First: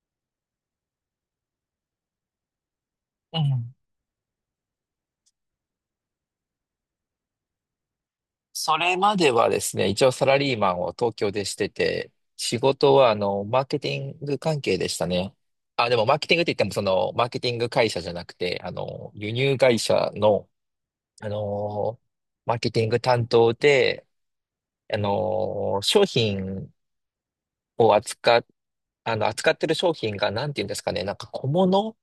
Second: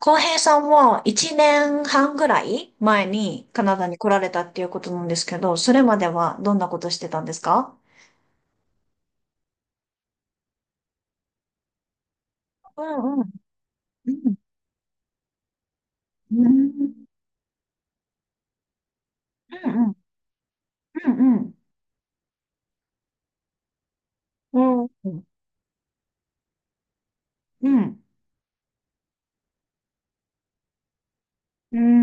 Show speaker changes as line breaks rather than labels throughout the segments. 浩平さんは1年半ぐらい前
う
にカ
ん。
ナダに来られたっていうことなんですけど、それまではどんなことしてたんですか？
それまではですね、一応サラリーマンを東京でしてて、仕
う
事は
んうん。
マーケティング関係でしたね。あ、でもマーケ
う
ティングっ
ん
て言っても
うん
マーケティング会社じゃなくて、輸入会社の、
う
あ
んうん
のーマーケティング担当で、
うんうん
商品
うんう
を
ん
扱ってる商品が何て言うんですかね、なんか小物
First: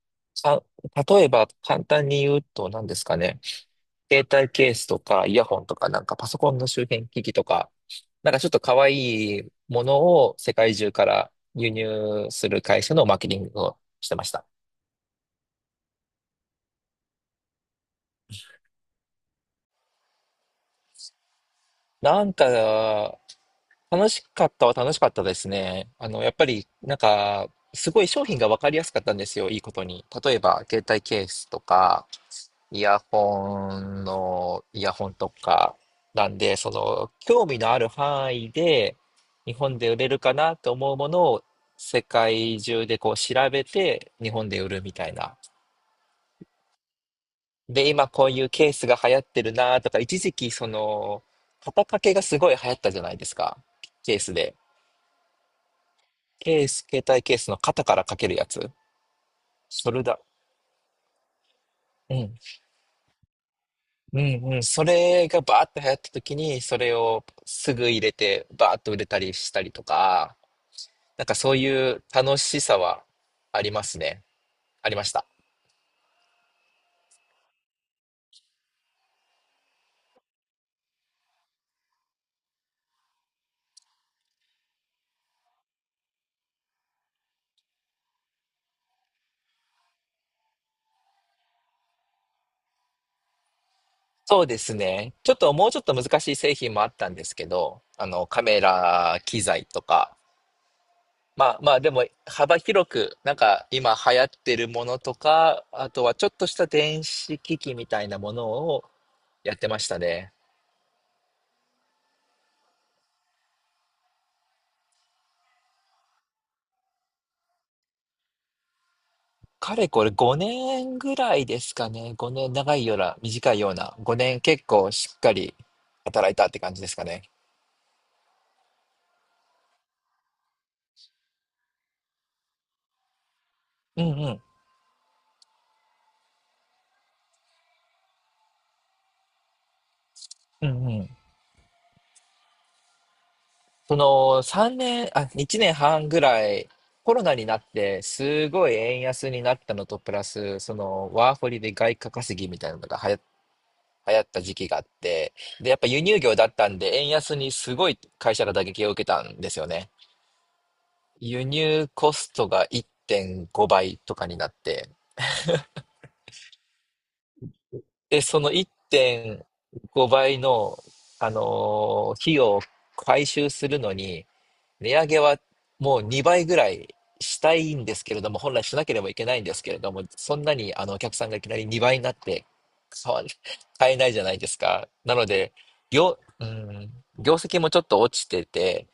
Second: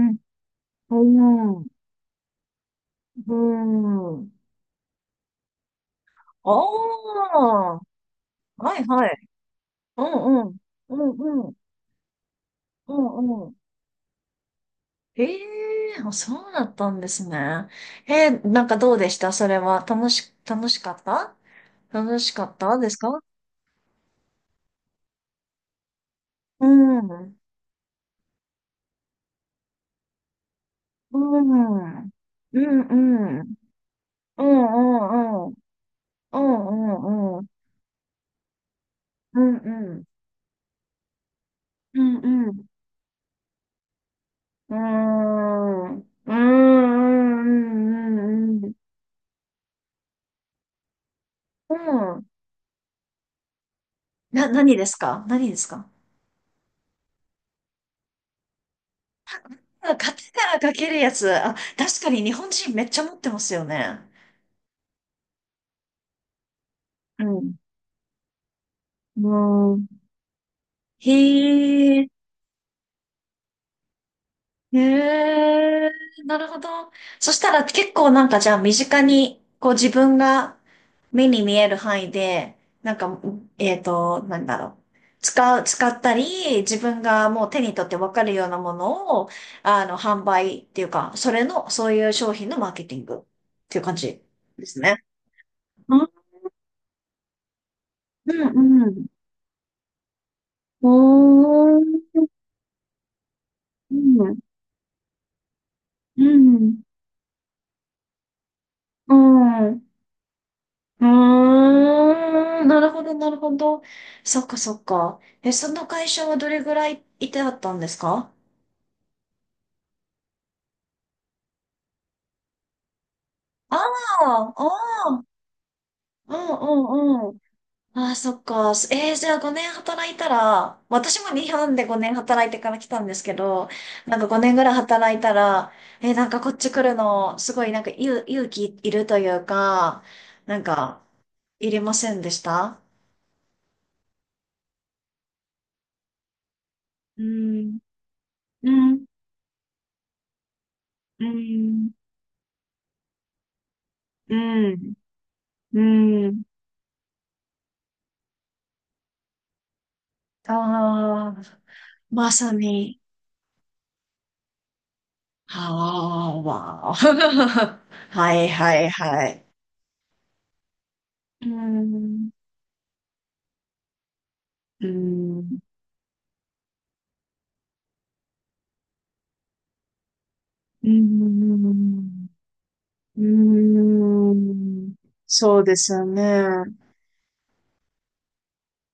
か、
う
例えば
ん
簡単に言うと何ですかね。
う
携
ん
帯ケースとか、イヤホンとか、なんかパソコンの周辺機器とか、
おー
なんかちょっと
は
可
いはい。
愛いもの
う
を
んう
世
ん
界中
う
から
んうん
輸入する会
う
社のマーケティ
んう
ン
ん。
グをしてました。
ええー、あそうだったんですね。なんかどうでしたそれは。楽
な
し
ん
かったです
か、
か？
楽しかったは楽しかったですね。やっぱ
う
り、なん
ん、うん、
か、すごい商品が分かりやすかったんですよ、いいことに。例えば、携帯
う
ケースと
ん、う
か、
ん、うん、うん、うん、う
イヤホンと
ん、うん、うん、
か、なんで、そ
う
の、
ん、う
興
ん、
味のある範囲で、
う
日
ん、うん、
本で
う
売
ん、
れるかなと思うものを、世
うん、う
界
ん、
中でこう調べて、日本で売るみたいな。で、
う
今こういうケ
ん、
ースが流行ってるなとか、一時期その、
う
肩掛けが
ん、
すごい流行ったじゃないですか。ケースで。
何ですか何ですか？
ケース、携帯ケースの肩から掛けるやつ。そ
あ、
れ
カ
だ。
テナかけるやつ。あ、確か
う
に日
ん。
本人めっちゃ持ってますよね。
うんうん。それがバーッと流行った時に、それ
う
をすぐ入れて、バーッと売れたりしたり
ん。う
と
ん。
か、なんかそうい
へ
う
え。
楽しさはありますね。ありました。
へえ、なるほど。そしたら結構なんかじゃあ身近に、こう自分が目に見える範囲で、なんか、なんだろう。使ったり、自分がもう手に取ってわかるようなものを、販売っていうか、それの、そういう商品のマーケティングっていう感じ
そうで
で
す
すね。
ね。ちょっともうちょっと
う
難
ん
しい製品もあったんですけど、
う
カメ
んうん。
ラ機材とか、
お
まあまあ
ー、
でも幅広く、なんか今
う
流行っ
ん、
てるものとか、あとは
う
ちょっとした
ん、
電子機器みたいなものを
う
やってま
ん。
したね。
うーん、なるほど、なるほど。そっか、そっか。え、その会社はどれぐらいいてあったんですか？
かれこれ5年ぐらいですかね。5年、長いような、短いよう
あ
な。5年
あ、
結構
あ
しっ
あ、
かり働
う
いたっ
ん
て感じですか
う
ね。
んうん。ああ、そっか。じゃあ5年働いたら、私も日本で5年働いてから来たんですけど、
うん
なんか
うん。
5年ぐらい働いたら、なんかこっち来るの、すごいなんか勇気いるというか、なん
うんう
か、
ん。
いりませんでした？
その3年、あ、1年半ぐらい、コ
う
ロナになっ
ん、
て、すご
う
い円
ん、
安になったのと、プラス、その、
う
ワーホリで
ん、
外貨稼ぎみたいなのが流行っ
う
た時期があっ
ん、
て、で、やっ
う
ぱ輸入業
ん。
だったんで、円安にすごい会社が打撃を受けたんですよね。
あ
輸
あ、
入コス
ま
ト
さ
が
に。
1.5倍とかになって、
ああ、わあ。
で、
は
そ
い
の
はいはい。
1.5倍の、
うーん、
費用を回収するのに、
うー
値上げは
ん、
もう2倍ぐらいしたいんですけれども、本来しなければいけないんですけれども、そんなに
う
あ
ー
のお客さんがいきなり2倍になっ
ん、
て買
う
わ 買えないじゃ
ー
ないですか。
ん。
なので、
そうですよね。
うん、業績もちょっと落ちてて、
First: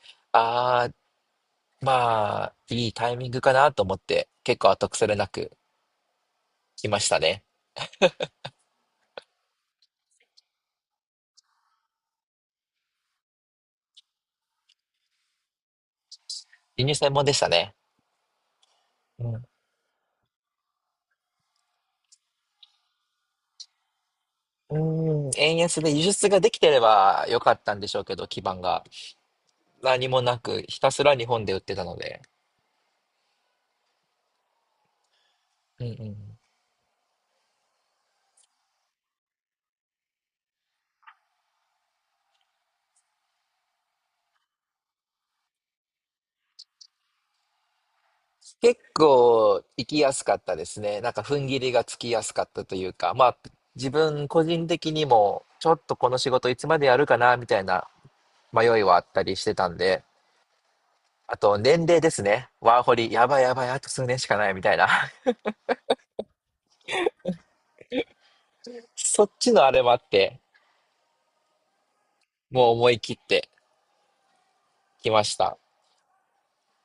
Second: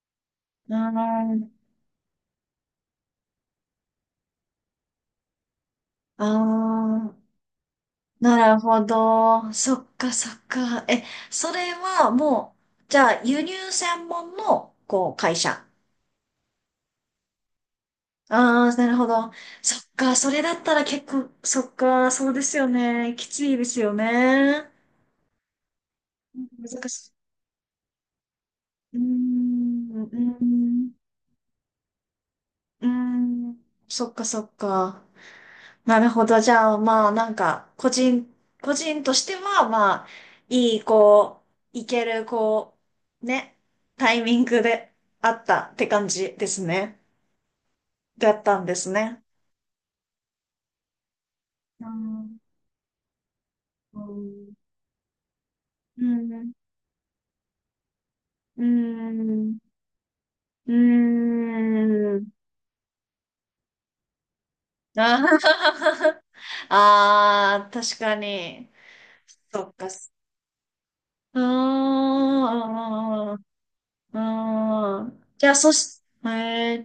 うー
ああ、
ん、
まあ、いいタイミングかなと思って、結構後腐れなく
あ
来ました
あ、
ね。
なるほど。そっかそっか。え、それはもう、じゃあ輸入専門の、こう、会社。
輸入専門でしたね。
ああ、なるほ
う
ど。
ん
そっか、それだったら結構、そっか、そうですよね。きついですよね。
うん、円安で輸出ができてれ
難し
ばよかったんでしょうけど、基盤が。
い。うーん、う
何
ー
もなく、ひた
ん、
すら日本で売ってたので。
うーん。そっか、そっか。
うんう
なるほど。
ん、
じゃあ、まあ、なんか、個人としては、まあ、いい、こう、いける、こう、ね、タイミングであったって感じですね。だったんで
結
すね。
構行きやすかったですね。なんか踏ん切りが
う
つきやす
ん、
かったというか、まあ自
う
分個
ん、
人的にもちょっと
う
この仕事
ん。
いつまでやるかなみたいな
う
迷いはあったりして
ん
たんで、
うー
あと年齢です
ん。
ね。ワーホリ、やばいやばい、あと数年しかないみたいな。
あー。 あー、確かに。
そっち
そ
のあ
っ
れ
か。
もあって、
うー
もう思い切っ
ん。うーん。
て
うー
き
ん
まし
じゃあ、
た。
そし、え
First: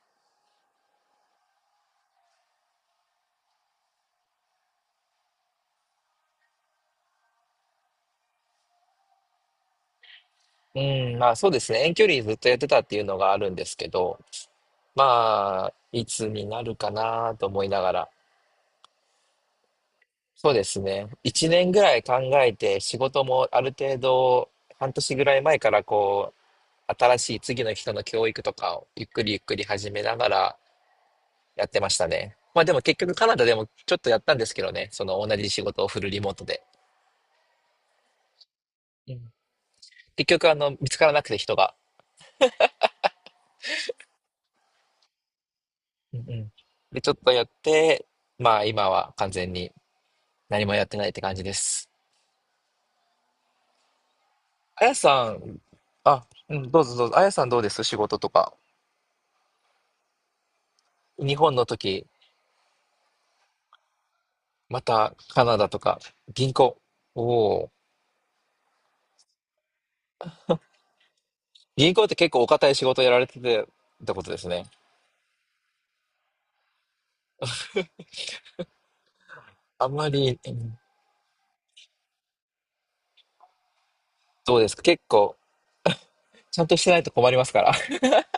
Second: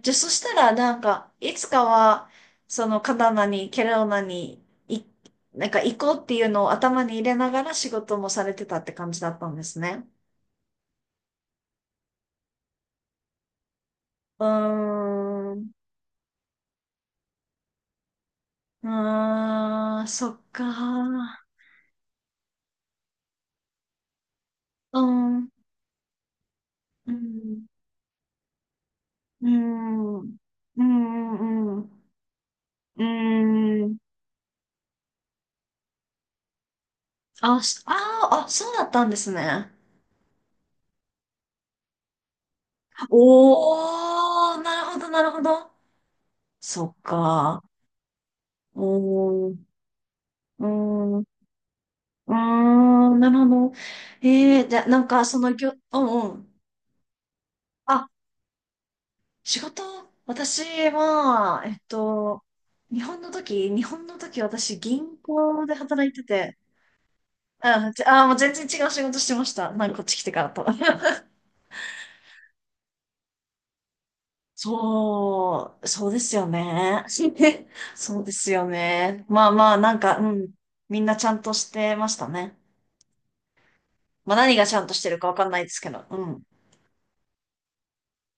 ー、じゃあ、そしたら、なんか、いつかは、その、カナダに、ケローナに、い、なんか、行こうっていうのを頭に入れながら仕事もされてたって感じだったんですね。
うん、まあそうですね。遠距離ずっとやってたっていうのがあるんですけど、
うー
ま
ん。
あ、いつになるかなと思いながら。
うーん、そっ
そうですね。
か。
一年ぐらい考えて、仕事もある程度、半
う
年ぐらい
ん。
前からこう、
う
新しい次
ん。
の人の教育とかをゆっくりゆっ
うー
くり始めな
ん。う
がら
ー
やっ
ん。
て
う
ましたね。まあでも結
ー
局カナダでも
ん。うー
ちょ
ん
っとやったんですけどね。その同じ仕事をフルリモートで。
あ、しあー、あ、そうだったん
う
で
ん。
すね。
結局見つからなくて人が。
おー、なるほど、なるほど。
うんうん。
そっ
で、ちょっとやっ
か。
て、まあ
お
今は完全
ー、
に。
う
何
ー
もやってないっ
ん、
て
う
感じです。
ーん、なるほど。じゃ
あ
あ、
や
なんか、
さん、
う
あ、
んうん。
うん、どうぞどうぞ。あやさんどうです仕
あ、
事とか。
仕事、私
日本
は、
の時、
日本の時、私、
また
銀
カナ
行
ダ
で
とか、
働いて
銀
て、
行。おお。
うん、じゃあもう全然違う仕事してました。なんかこっち来てからと。
銀行って結構お堅い仕事やられててってことですね。
そうですよね。そうですよね。まあまあ、
あ
な
ん
ん
ま
か、う
り、う
ん。
ん。
みんなちゃんとしてましたね。まあ何
どう
が
で
ち
す
ゃ
か
んとし
結
てるかわ
構、
かんないですけど、うん。
ちゃんとしてないと困りますから。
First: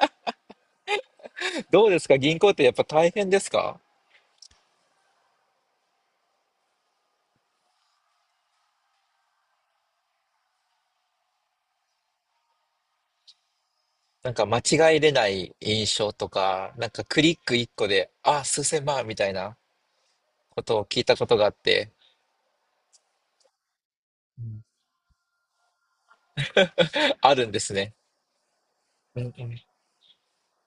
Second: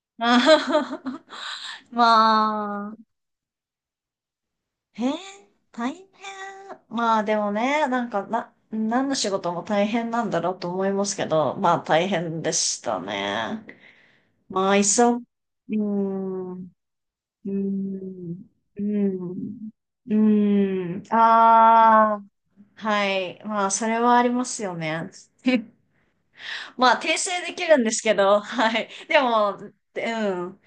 あはは。
どうですか銀行ってやっぱ
まあ、
大変ですか。
へえ、大変。まあでもね、なんか、何の仕事も大変なんだろうと思いますけど、まあ大変でしたね。
なんか間
まあ、いっ
違えれ
そ、う
ない
ー
印象と
ん。う
か、なんかクリッ
ー
ク一個で、あ、
ん。
数
う
千万み
ー
たいな
ん。う
ことを
ー
聞い
ん。
たことがあって、
ああ、はい。まあ、それはあり
う
ます
ん。
よね。まあ、訂
あ
正
るん
で
で
き
す
るんで
ね。
すけど、はい。で
うんう
も、
ん。
うん。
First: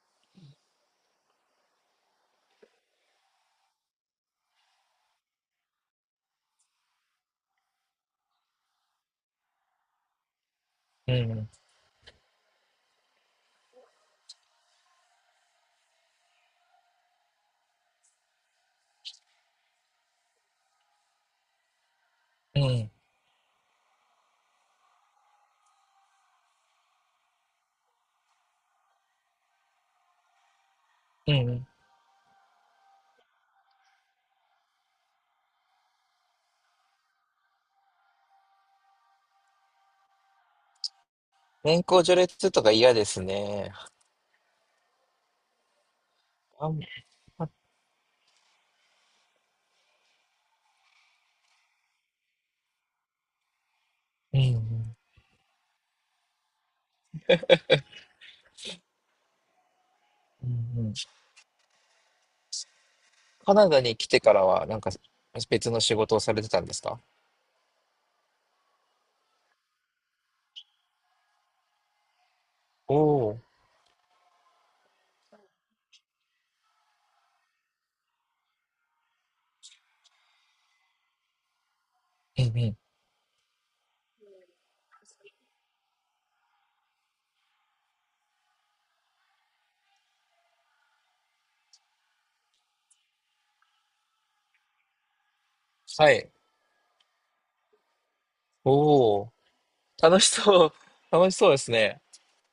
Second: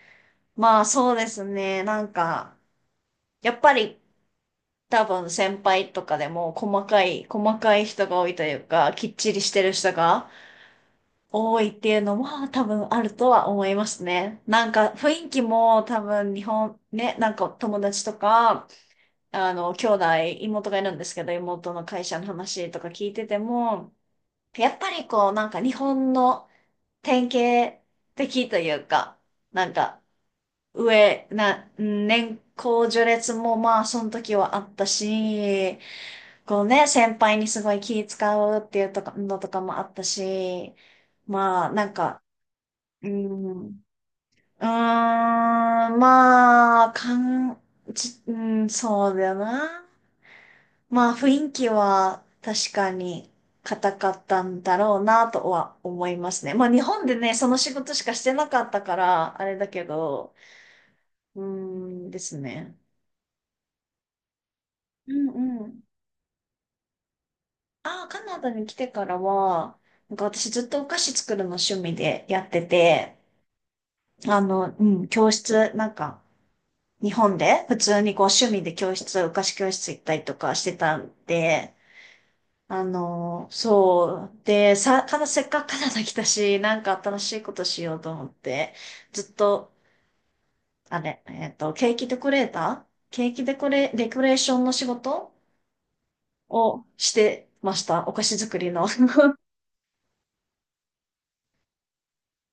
まあ、そうですね。なんか、やっぱり、多分先輩とかでも細かい人が多いというか、きっちりしてる人が
うん
多いっていうのは多分あるとは思いますね。なんか雰囲気も多分日本ね、なんか友達とか、あの、兄弟、妹がいるんですけど、妹の会社の
う
話とか
ん、
聞いてても、やっぱりこう、なんか日本の典型的というか、なんか、
うん。
年功序列もまあ、その時はあったし、こうね、先輩にすごい気使うっていうとか、のとかもあったし、まあ、
年
なん
功序
か、
列とか嫌で
う
す
ん、
ね。
うーん、
あん、うん
まあ、かん、ち、うん、そうだよな。まあ、雰囲気は確かに硬かっ
う
たんだ
ん、
ろうなとは思いますね。まあ、日本でね、その仕事しかしてなかったから、あれだけど、
うんうん。
うーんですね。
カナダに来てからは、なんか
うんう
別の
ん。
仕事をされてたんですか。
ああ、カナダに来てからは、なんか私ずっとお菓子作るの趣味でやって
お
て、
お
うん、教室、なんか、日本で普通にこう趣味でお菓子教室行ったりとかしてたんで、
ー、うんうん。
そう。で、さ、かな、せっかくカナダ来たし、なんか新しいことしようと思って、ずっと、ケーキデコレーターケーキデコレ、デコレーションの仕事
はい。
をしてました。お菓子作り
お
の。
お、楽しそう。楽しそうですね。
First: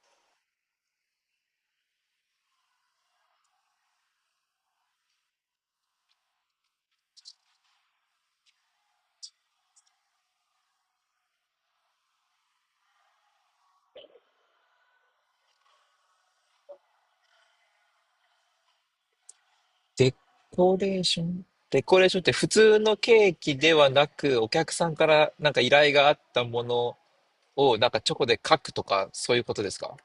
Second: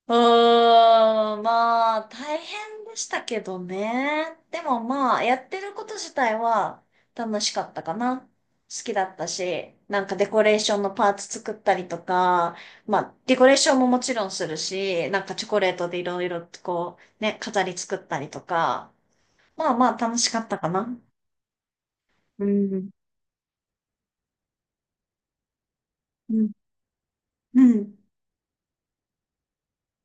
うーん、まあ、大変でしたけどね。でもまあ、やってること自体は楽しかったかな。好きだったし、なんかデコレーションのパーツ作ったりとか、まあ、デコレーションももちろんするし、なんかチョコレートでいろいろとこう、ね、飾り作ったりとか、まあまあ
デ
楽しかったか
コ
な。
レーションデコレーションって
う
普通
ん。
のケーキではなく、お客さんからなんか依頼があっ
う
た
ん。
もの
う
をなん
ん。
かチョコで書くとか、そういうことですか。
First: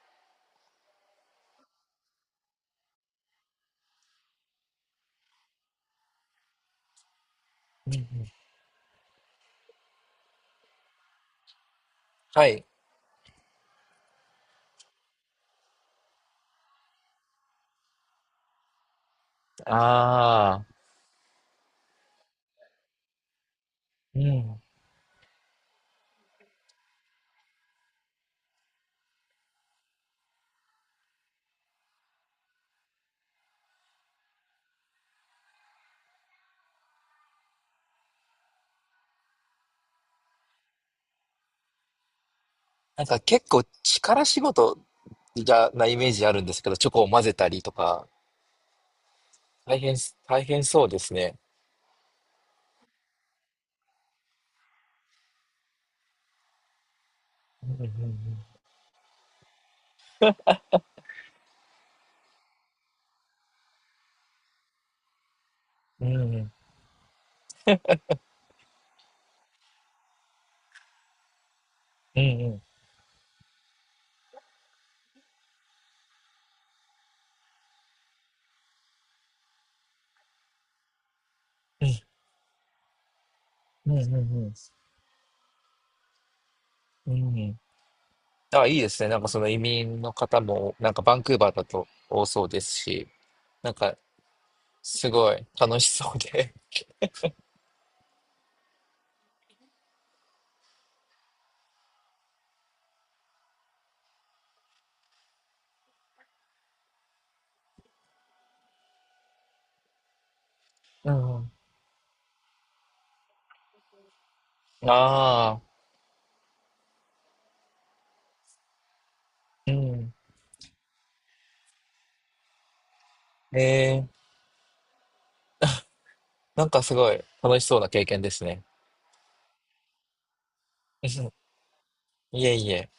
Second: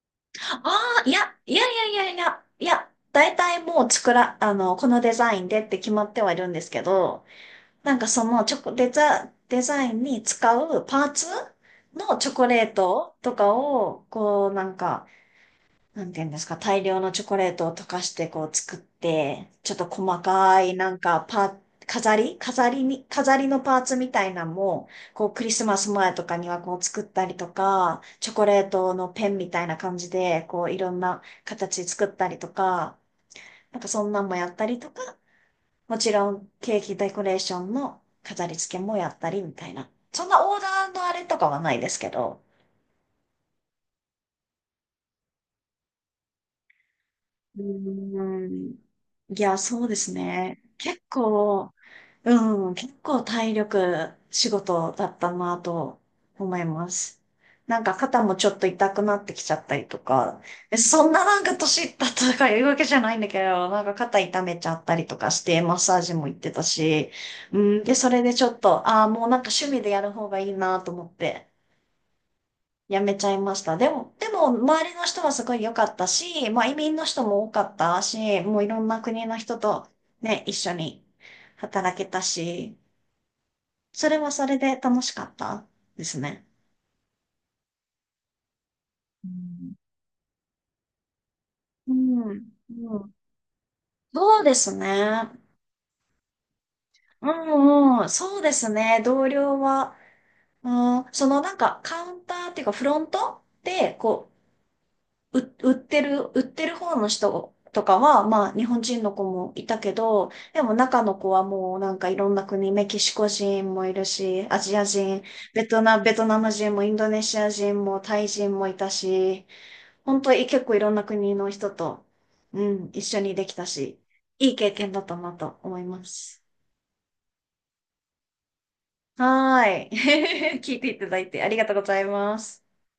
ああ、いや、いやいやいやいや、いや、大体もう作ら、あの、このデザインでって決まってはいるんですけど、なんかそのチョコ、デザ、デザインに使うパーツのチョ
は
コレ
い。
ートとかを、こうなんか、なんていうんですか、大量のチョコレートを溶かしてこう作って、ちょっと細
あ
か
あ。
いなんかパ、飾り飾りに、飾りのパーツみ
う
たいなの
ん。
も、こうクリスマス前とかにはこう作ったりとか、チョコレートのペンみたいな感じで、こういろんな形作ったりとか、なんかそんなんもやったりとか、もちろんケーキデコレーションの飾り付けもやったりみたいな。そんなオーダーのあれとかはないですけど、
なんか結構力仕事じゃなイメージあるんですけど、チョコを混ぜた
う
りとか、
ーん。いや、
大
そうで
変
す
大
ね。
変そうで
結
すね。
構、うん、結構体力仕事だったなと思います。な
う
んか肩もち
ん
ょっと痛くなってきちゃったりとか、え、そんななんか年いったとかいうわけじゃないんだけど、なんか肩痛めちゃったりとかして、マッサー
う
ジ
ん
も行
う
って
ん。
たし、うん、で、それでちょっと、ああ、もうなんか趣味でやる方がいいなと思って、
うんうんうん
やめちゃいました。でも、周りの人はすごい良かったし、まあ、移民の人も多かったし、もういろんな国の人とね、一緒に
うん
働けたし、
うんう
そ
ん
れはそ
うん
れで楽しかったですね。
うん。あ、いいですね。なん
う
かその移
ん
民の方も、なんかバンクーバーだと
う
多そ
ん、
うです
う
し、
ん、
なんか
そうです
す
ね。
ごい楽しそうで。
うんうん、そうですね。同僚は、うん、そのなんかカウンターっていうかフロントで、こう、売ってる方の人とかは、まあ、日本人の子もいたけど、でも中
う
の子は
ん。
もうなんかいろんな国、メキシコ人もいるし、アジア人、
あ
ベ
あ、
トナ、ベトナム人もインドネシア人もタイ人もいたし、
うん。
本当に結構いろんな国の人と、うん、一緒にでき
え
たし、
え、
いい経験だったなと思います。
なんかすごい楽しそうな経験ですね。
はーい。聞いていた
う
だい
ん。
てありがとうございま
いえ
す。
いえ。